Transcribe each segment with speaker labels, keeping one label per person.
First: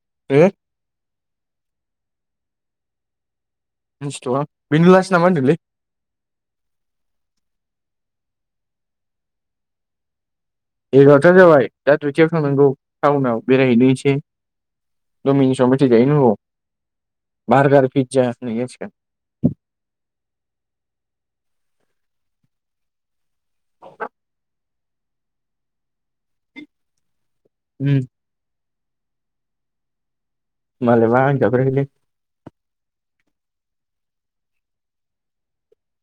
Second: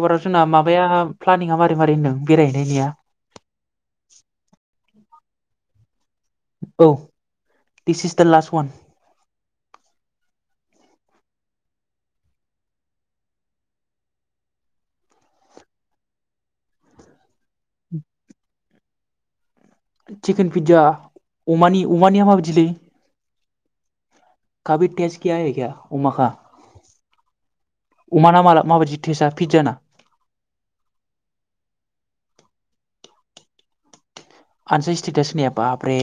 Speaker 1: एबाराव जोंना
Speaker 2: है
Speaker 1: माबाया प्लानिङा मारै मारै होनदों बेरायहैनायनिया?
Speaker 2: मिथिथ'वा बेनो लास्ट नामा होनदोंलै।
Speaker 1: औ दिस इस दा लास्ट वान।
Speaker 2: एगार'ता जाबाय दा दुइथायाव थांनांगौ टाउनाव बेरायहैनो एसे दमिनिसाव मेथाइ जाहैनांगौ बार्गार पिज्जा [unintelligible]
Speaker 1: चिकेन पिज्जा अमानि अमानिया माबायदिलै काबि टेस्ट किया हे क्या अमा का?
Speaker 2: उम
Speaker 1: अमाना माला माबायदि टेस्टा पिज्जाना?
Speaker 2: मालायबा आं जाफेराखैलै।
Speaker 1: आनसाय स्टेटास होनाया बाप रे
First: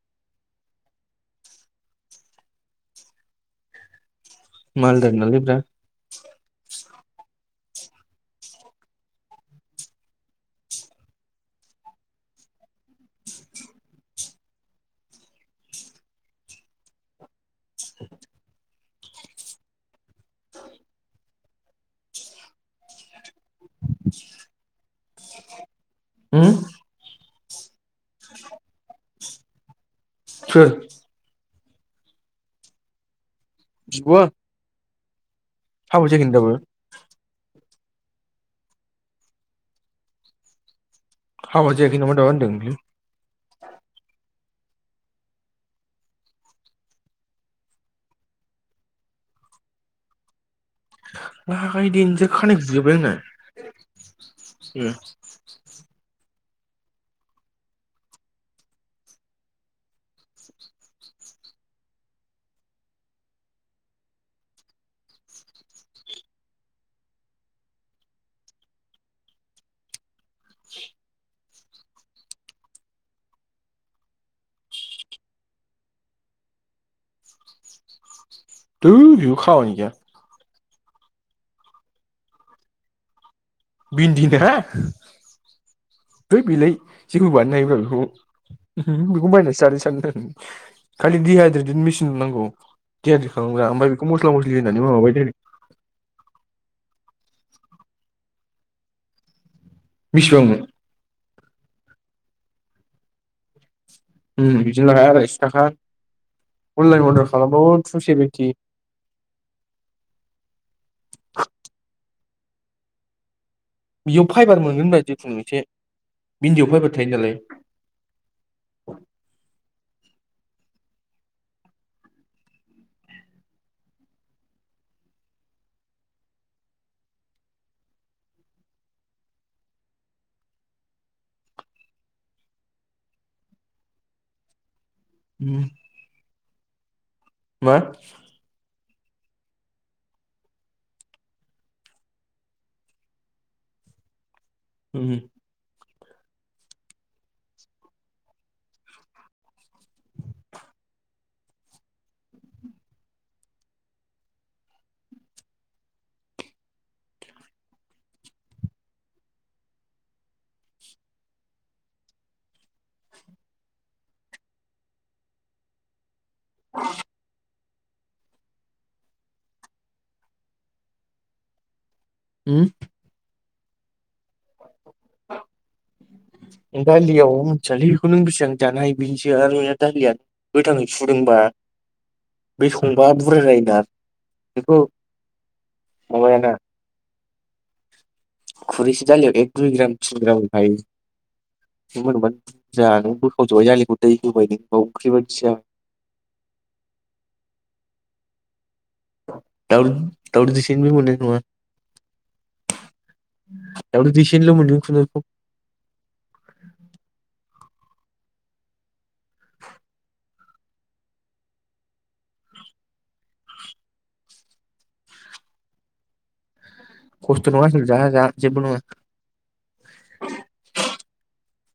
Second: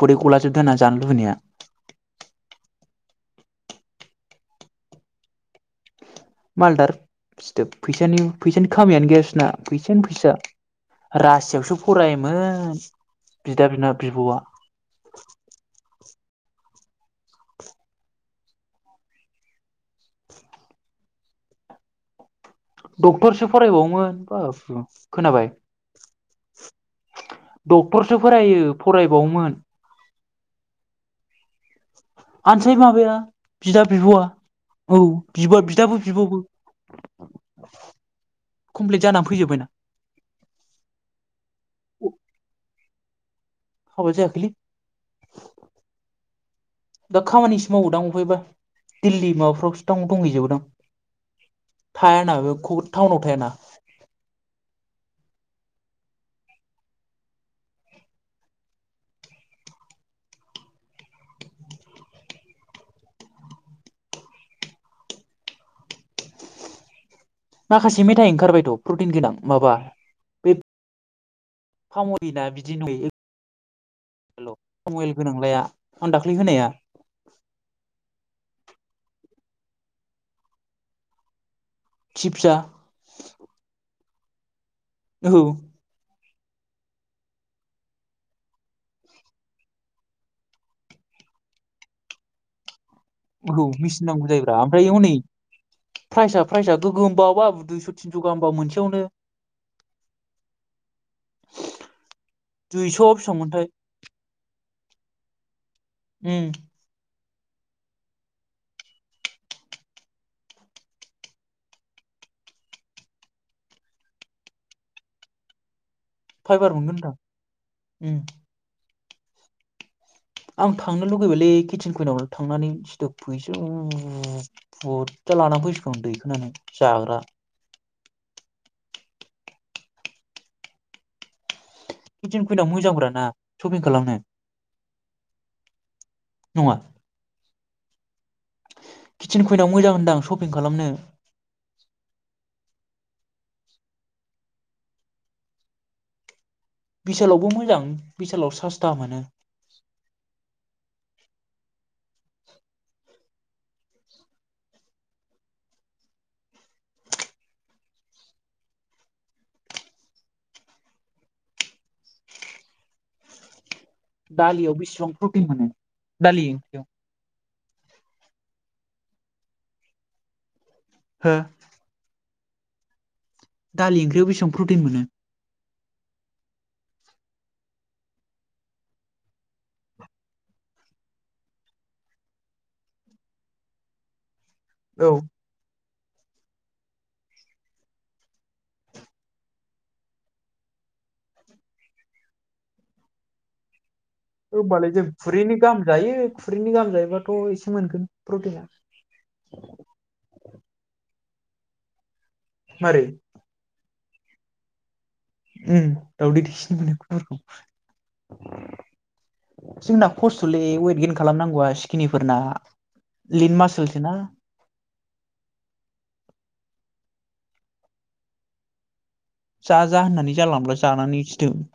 Speaker 1: खदै गलाजोबदों आना जानो लुबैनाया।
Speaker 2: मालदार नालाय ब्रा।
Speaker 1: मालदार‌ सिथोब फैसानि फैसानि खामियानो गैया बिसोना फैसायानो फैसा। रासियावसो फरायोमोन बिदा बिना बिब'आ।
Speaker 2: [inaudible]
Speaker 1: डक्टरसो फरायबावोमोन बाबु खोनाबाय।
Speaker 2: होम
Speaker 1: डक्टरसो फोरायो फरायबावोमोन।
Speaker 2: [unintelligible]
Speaker 1: आनसाय माबाया बिदा बिब'आ औ बिबा बिदाबो
Speaker 2: हाबा जायाखै
Speaker 1: बिब'वो।
Speaker 2: दाबो
Speaker 1: कमप्लिट जाना फैजोब्बायना?
Speaker 2: हाबा जायाैख
Speaker 1: अ
Speaker 2: नामा दाबा होनदों।
Speaker 1: हाबा जायाखैलै। दा खामानिसो मावोदां अबायबा दिल्ली माबाफ्रावसो दां दंहैजोबोदां?
Speaker 2: लागाय देनजार
Speaker 1: थायाना बे
Speaker 2: खानाय गुजोब्बाय आंना
Speaker 1: टाउनाव थायाना
Speaker 2: उम।
Speaker 1: माखासे मेथाइ ओंखारबायथ' प्रटिन गोनां माबा बे फामदिना बिदि नुयो। [unintelligible] गोनांलाया आं दाख्लि होनाया।
Speaker 2: दुइ बेबो खामानि गैया।
Speaker 1: सिपजसा।
Speaker 2: बिन्दि [unintelligible]
Speaker 1: औ।
Speaker 2: दुइ बेलाय जेखौ बानायनो हायो बेखौ बेखौ बायनानैसो जादों सान खालि दिहाइद्रेटजों मेसिन नांगौ दिहाइद्रेट
Speaker 1: औ
Speaker 2: खालामग्रा ओमफ्राय बेखौ मस्ला मस्लि होनानै माबाबाय
Speaker 1: प्राइजआ प्राइजआ गोगोमबाव बाबु दुइस' थिनस' गाहामबाव मोनसेयावनो
Speaker 2: बेसेबांमोन
Speaker 1: दुइस' बेसेबांमोनथाय
Speaker 2: उम बिदिनो आरायस' थाखा।
Speaker 1: उम।
Speaker 2: अनलाइन अर्डार खालामबाबो थु सेभेेनटि। बेयाव फाइबार मोनगोन बा जिखुनु मोनसे।
Speaker 1: फाइबार मोनगोन थां उम। आं थांनो लुुगैबायलै किटचन खुयनाव थांनानै [unintelligible] फैसा बुरजा लानानै फैसिगौ आं दैखोनानै जाग्रा। किटिन कुइनाव मोजां ब्रा ना सपिं खालामनो।
Speaker 2: उम।
Speaker 1: नङा।
Speaker 2: मा
Speaker 1: किचेन कुइनाव मोजां होनदां सपिं खालामनो।
Speaker 2: उम।
Speaker 1: भिसालावबो मोजां बिसालाव सासथा मोनो। दालियाव बेसिबां प्रटिन मोनो दालि हो
Speaker 2: उम।
Speaker 1: दालि ओंख्रियाव बेसेबां प्रटिन मोनो।
Speaker 2: [inaudible] दालियाव मिथियालै बेखौ नो बेसेबां जानो हायो बेनोसै आरो दालिया गोथाङै सुदोंबा बे संबा बुरजा जायोना। बेखौ
Speaker 1: औ
Speaker 2: माबायाना। खुरिसे दालि दुइ ग्राम थिन ग्रामखायो होनबा बुरजानो बोखाव जबाय आलिखौ दै होबाय ना बा
Speaker 1: होमबालाय जों
Speaker 2: ओंख्रि
Speaker 1: खुरैनै
Speaker 2: बायदिसिना
Speaker 1: गाहाम जायो खुरैनि गाहाम जायोबाथ' एसे मोनगोन प्रटिना
Speaker 2: दाव दाव दिसेनखौनो मोननाय नङा।
Speaker 1: मारै
Speaker 2: ए दावदै दैसेनिल मोनदों खुनुरुखुम
Speaker 1: उ दावदै दैसेनो मोनो खुनुरुखुम। जोंना खस्थ'लै वेट गेन खालामनांगौआ सिखिनिफोरना लिन मासलसो ना।
Speaker 2: खस्थ [unintelligible] जाया जाया जेबो नङा।
Speaker 1: जा जा होननानै जानला मोनला जानानै सिथोब।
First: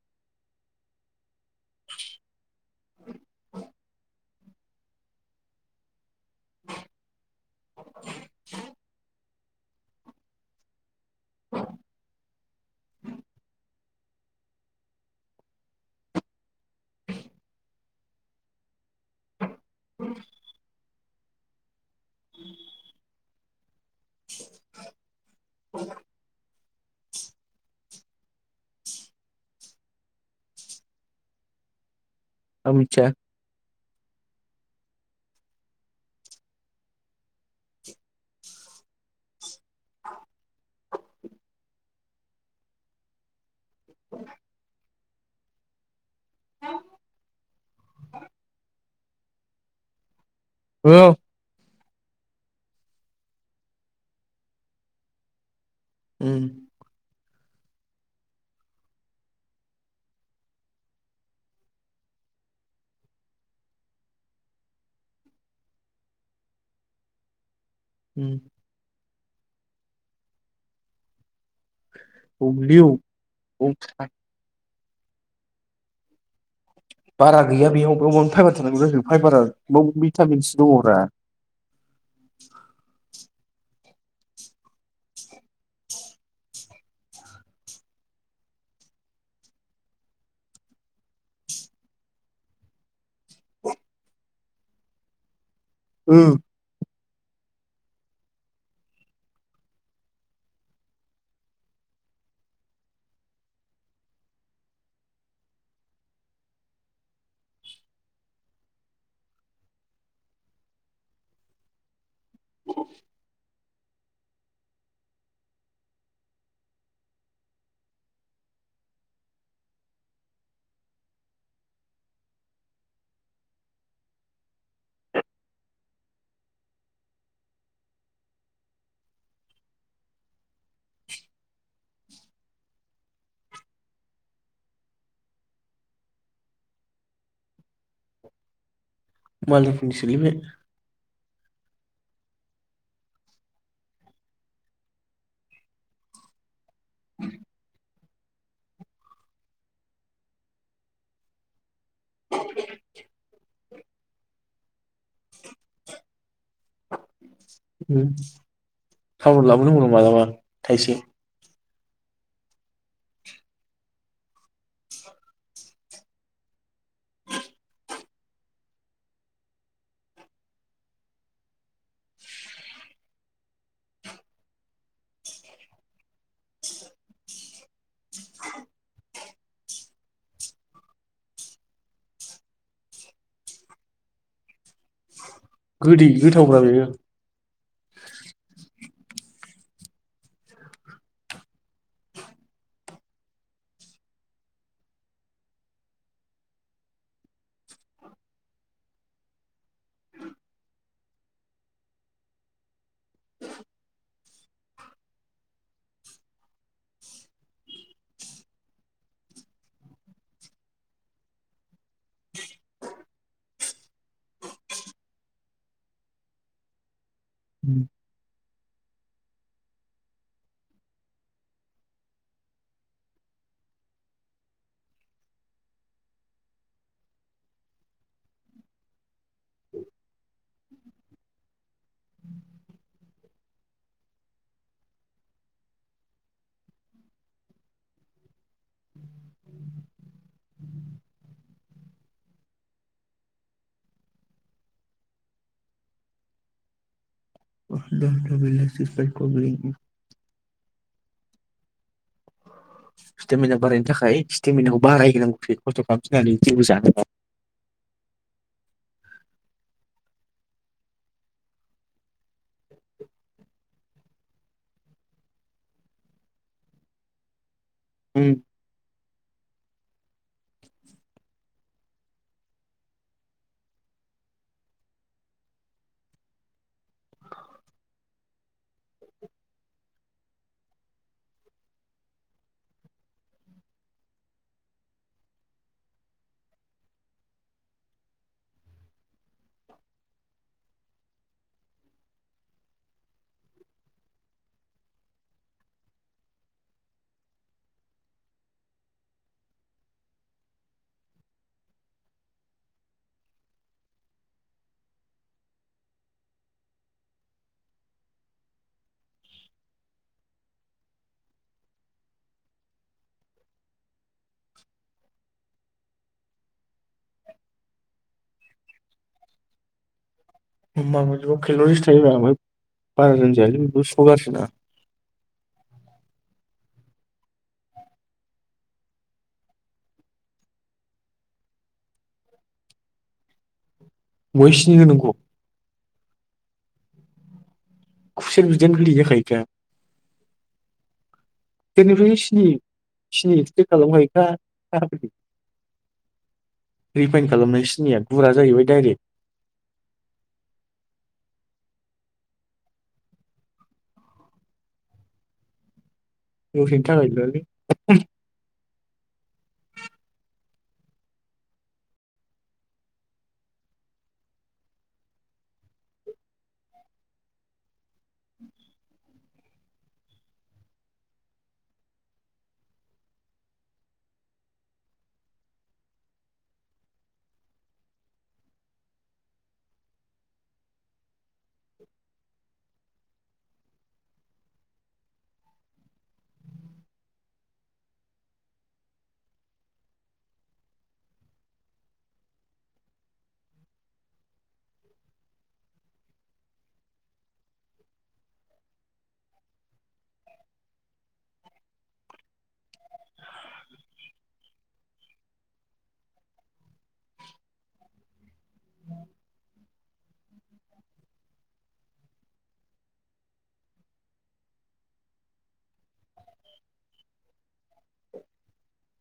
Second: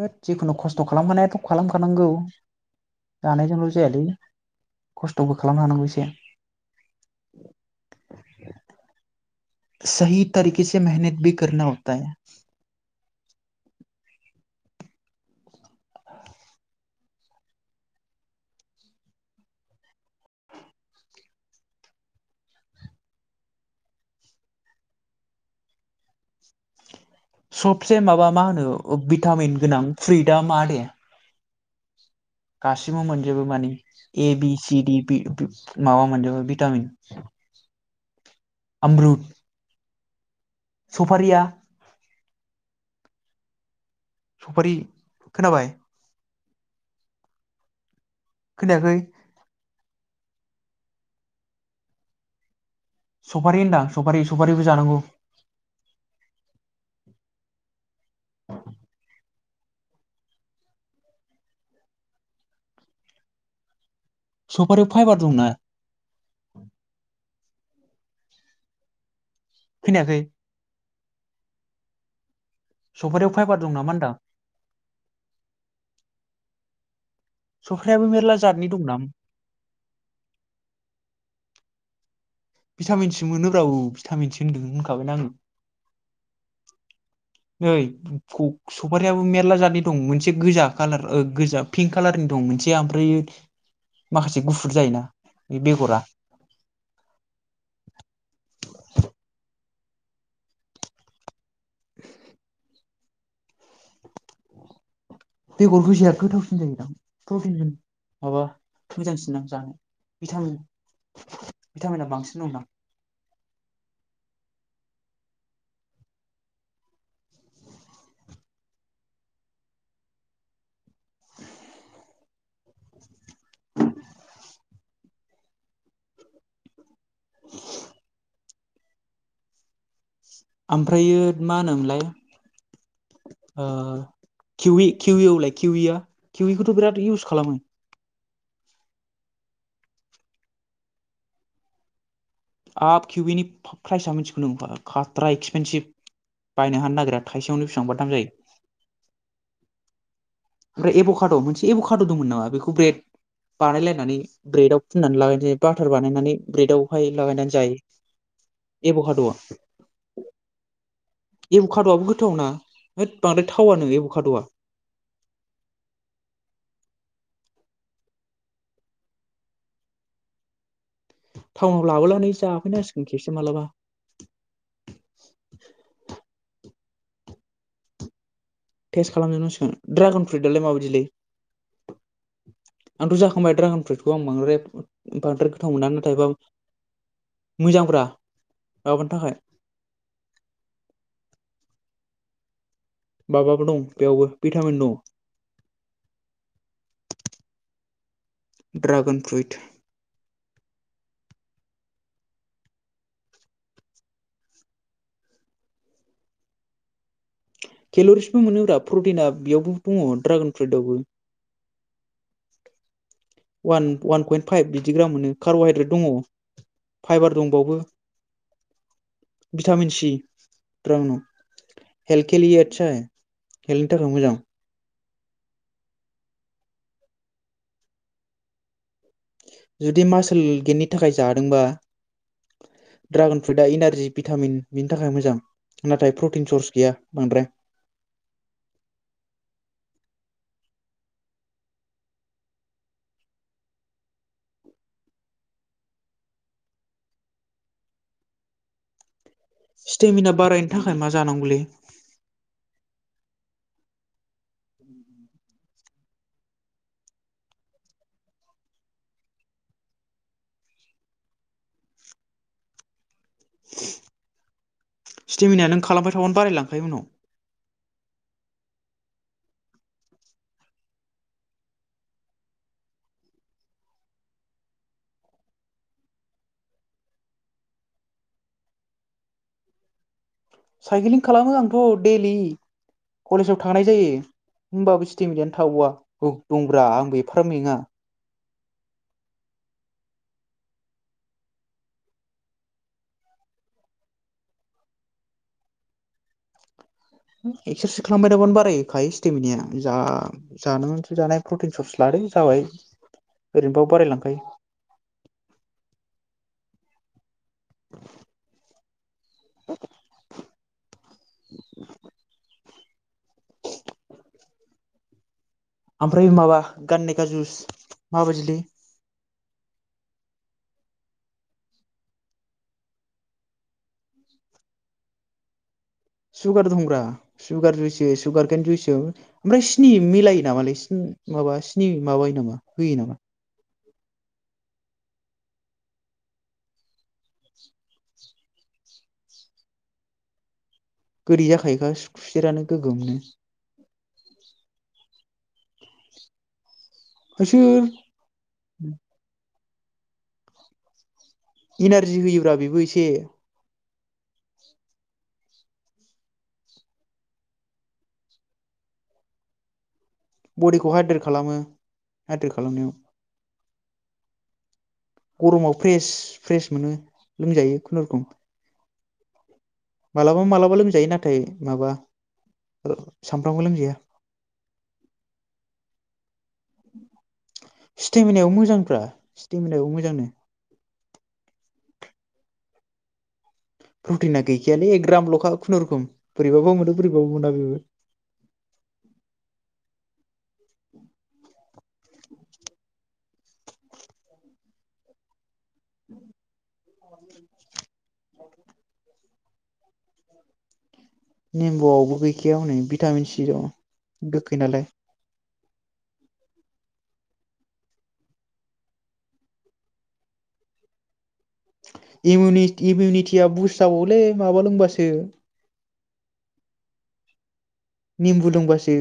Speaker 1: होद जिखुनु खस्थ' खालामखानायाथ' खालामखानांगौ। जानायजोंल' जायालै खस्थ'बो खालामनो हानांगौ एसे। सोहि तरिकेसे मेहेनेत बि करना हता है।
Speaker 2: [inaudible] [inaudible] [inaudible] [inaudible]
Speaker 1: सबसे माबा मा होनो भिटामिन गोनां फ्रुयद आ मा होनो?
Speaker 2: आं
Speaker 1: गासिबो
Speaker 2: मिथिया
Speaker 1: मोनजोबो मानि ए बि सि डि माबा मोनजोबो भिटामिन। आमरुद सफारिया
Speaker 2: [inaudible]
Speaker 1: सफारि खोनाबाय?
Speaker 2: [inaudible]
Speaker 1: खोनायाखै?
Speaker 2: औ
Speaker 1: सफारि होनदां सफारि सफारिबो जानांगौ।
Speaker 2: उम
Speaker 1: सफारियाव फाइबार दंना?
Speaker 2: उम
Speaker 1: खोनायाखै?
Speaker 2: औ लै औ
Speaker 1: सफारियाव फाइबार दं नामा होनदां
Speaker 2: बारा गैया
Speaker 1: सफ्रायाबो
Speaker 2: बेयावबो
Speaker 1: मेरला
Speaker 2: फाइबार
Speaker 1: जातनि
Speaker 2: थानांगौ
Speaker 1: दंना
Speaker 2: फाइबारा भिटामिनसो दङरा।
Speaker 1: भिटामिन सो मोनोब ब्रा औ भिटामिनस होनदों होनखाबायना आङो। ओइ सफारियाबो मेरला जादनि दं मोनसे गोजा कालार गोजा पिंक कालारनि दं मोनसे ओमफ्राय माखासे गुफुर जायोना बेगरा
Speaker 2: ओम
Speaker 1: [inaudible] बेगर गोजाया गोथावसिन जायोदां प्रटिन माबा मोजांसिन दां जानो। भिटामिन भिटामिना बांसिन दंना? [inaudible] ओमफ्रायो मा होनोमोनलाय? ओ किउरि किउरिखौलाय किउरिखौलाय किउइ खौथ' बिराद इउस खालामो।
Speaker 2: मालदारफोरनिसोलै बे।
Speaker 1: आप किउइनि ब प्राइसाआ मिथिगौ ना खाट्रा एक्सपेनसिभ। बायनो हानो नागिरा थाइसेयावनो बिसिबांबा दाम जायो। ओमफ्राय एब'काड' मोनसे एब'काड' दंमोन नामा बेखौ ब्रेड बानायलायनानै ब्रेडाव फुननानै लागायनोसै बाटार बानायनानै ब्रेडावहाय लागायनानै जायो
Speaker 2: उम
Speaker 1: एबका द'।
Speaker 2: टाउनाव लाबोनांगौनो मालाबा थाइसे
Speaker 1: एब' खाद'वबो गोथावना होद बांद्राय थावा नो एब' खाद'वआ। टाउनाव लाबोनानै जाफैनांसिगोन खेबसे मालाबा। टेस्ट खालामजोबनांसिगोन ड्रागन फ्रुइटआलाय माबायदिलै? आंथ' जाखांबाय द्रागन फ्रुइडखौ आं बांद्राय बांद्राय गोथाव मोना
Speaker 2: गोदै
Speaker 1: नाथायबा
Speaker 2: गोथावब्रा बेयो
Speaker 1: मोजांब्रा माबानि थाखाय माबाबो दं बेयावबो भिटामिन दं। ड्रागन फ्रुइट
Speaker 2: [inaudible]
Speaker 1: केेल'रिसबो मोनोब्रा प्रटिना बेयावबो दङ ड्रागन फ्रुइटवबो। अवान अवान पइन्ट फाइभ बिदि ग्राम मोनो कार्ब'हाइद्रेट दङ फाइबार दंबावो। भिटामिन सि हेल्थ खेलेयो आटसा हेल्थनि थाखाय मोजां। जुदि मार्सेल गेमनि थाखाय जादोंबा। ड्रागन फ्रुइटआ इनारजि भिटामिन बिनि थाखाय मोजां। नाथाय प्रटिन सर्स गैया बांद्राय।
Speaker 2: [inaudible] [unintelligible]
Speaker 1: स्टेमिना बारायनो थाखाय मा जानांगौलै?
Speaker 2: स्टेमिना बारायनो थाखाय स्टेमिनाखौ बाराय होनांगौसो खस्थ' खालामसिननानै जेबो जानोबा।
Speaker 1: स्टेमिनायख नों खालामबाय थाबानो बारायलांखायो उनाव।
Speaker 2: उम।
Speaker 1: साइकिलिं खालामो आंथ' डैलि कलेजाव थांनाय जायो होमबाबो स्टिमिनायानो थाबावा औ दंब्रा आंबो एफा मेङा। एक्सारसाइस खालामबाय थाबानो बारायखायो स्टेमिनिया जा जानानैथ' जानाय प्रटिन सर्स लादो जाबाय ओरैनोबाबो बारायलांखायो। [unintelligible] [inaudible] [inaudible] ओमफ्राय माबा गान्ने का जुस माबायदिलै?
Speaker 2: हा माबा बियाव खेल'रिस थायोब्रा ओमफ्राय बारा लोंजायालै बे बचसतुवा गारजिना।
Speaker 1: सुगार दंब्रा सुगार जुइसो सुगारकेन जुइससो। ओमफ्राय सिनि मिलायो नामालोय सि माबा स्नि माबायो नामा होयो नामा?
Speaker 2: अबेहा सिनि होनांगौ? खुसेर बिदैयानो गोदै जाखायो दा।
Speaker 1: गोदै जाखायोखा खुसेरानो गोगोमनो।
Speaker 2: गोदै खालामखायोखा [unintelligible] रिफाइन खालामनाय
Speaker 1: सोर
Speaker 2: सिनिया गुरा जाहैबाय दाइरेक्ट।
Speaker 1: इनारजि होयोब्रा बेबो एसे।
Speaker 2: दसेनि थाखायायल'लै।
Speaker 1: बडिखौ हाइद्रेट खालामो हाइद्रेट खालामनायाव। गरमाव फ्रेस फ्रेस मोनो लोंजायो खुनुरुखुम। मालाबा मालाबा लोंजायो नाथाय माबा ओ सामफ्रामबो लोंजाया। स्टेमिनायाव मोजांब्रा स्टेमिनायावबो मोजांनो। प्रटिना गैखायालै एक ग्रामल'खा खुनुरुखुम बोरैबाबो मोनो बोरैबाबा मोना बेबो। नेम्बुआवबो गैखाया हनै भिटामिन सि दं गोखै नालाय। इमिउनिटि-इमिउनिटिया बुस्ट जाबावलै माबा लोंबासो निमबु लोंबासो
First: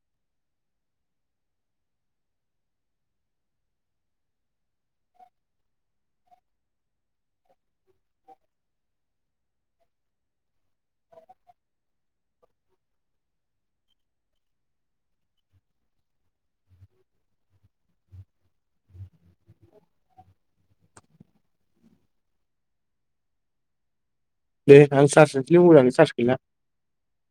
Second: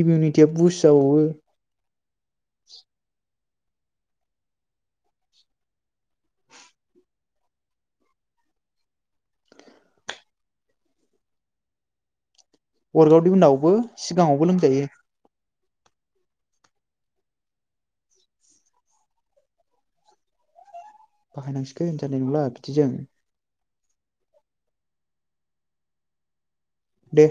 Speaker 1: इमिउनिटिया बुस्ट जाबावो। वरक आवटनि उनावबो सिगाङावबो लोंजायो। बाहायनांसिगोन जानाय नंला बिदिजों।
Speaker 2: दे आं सार्स होनोसैलै मबाइलआनो सार्स गैला।
Speaker 1: दे।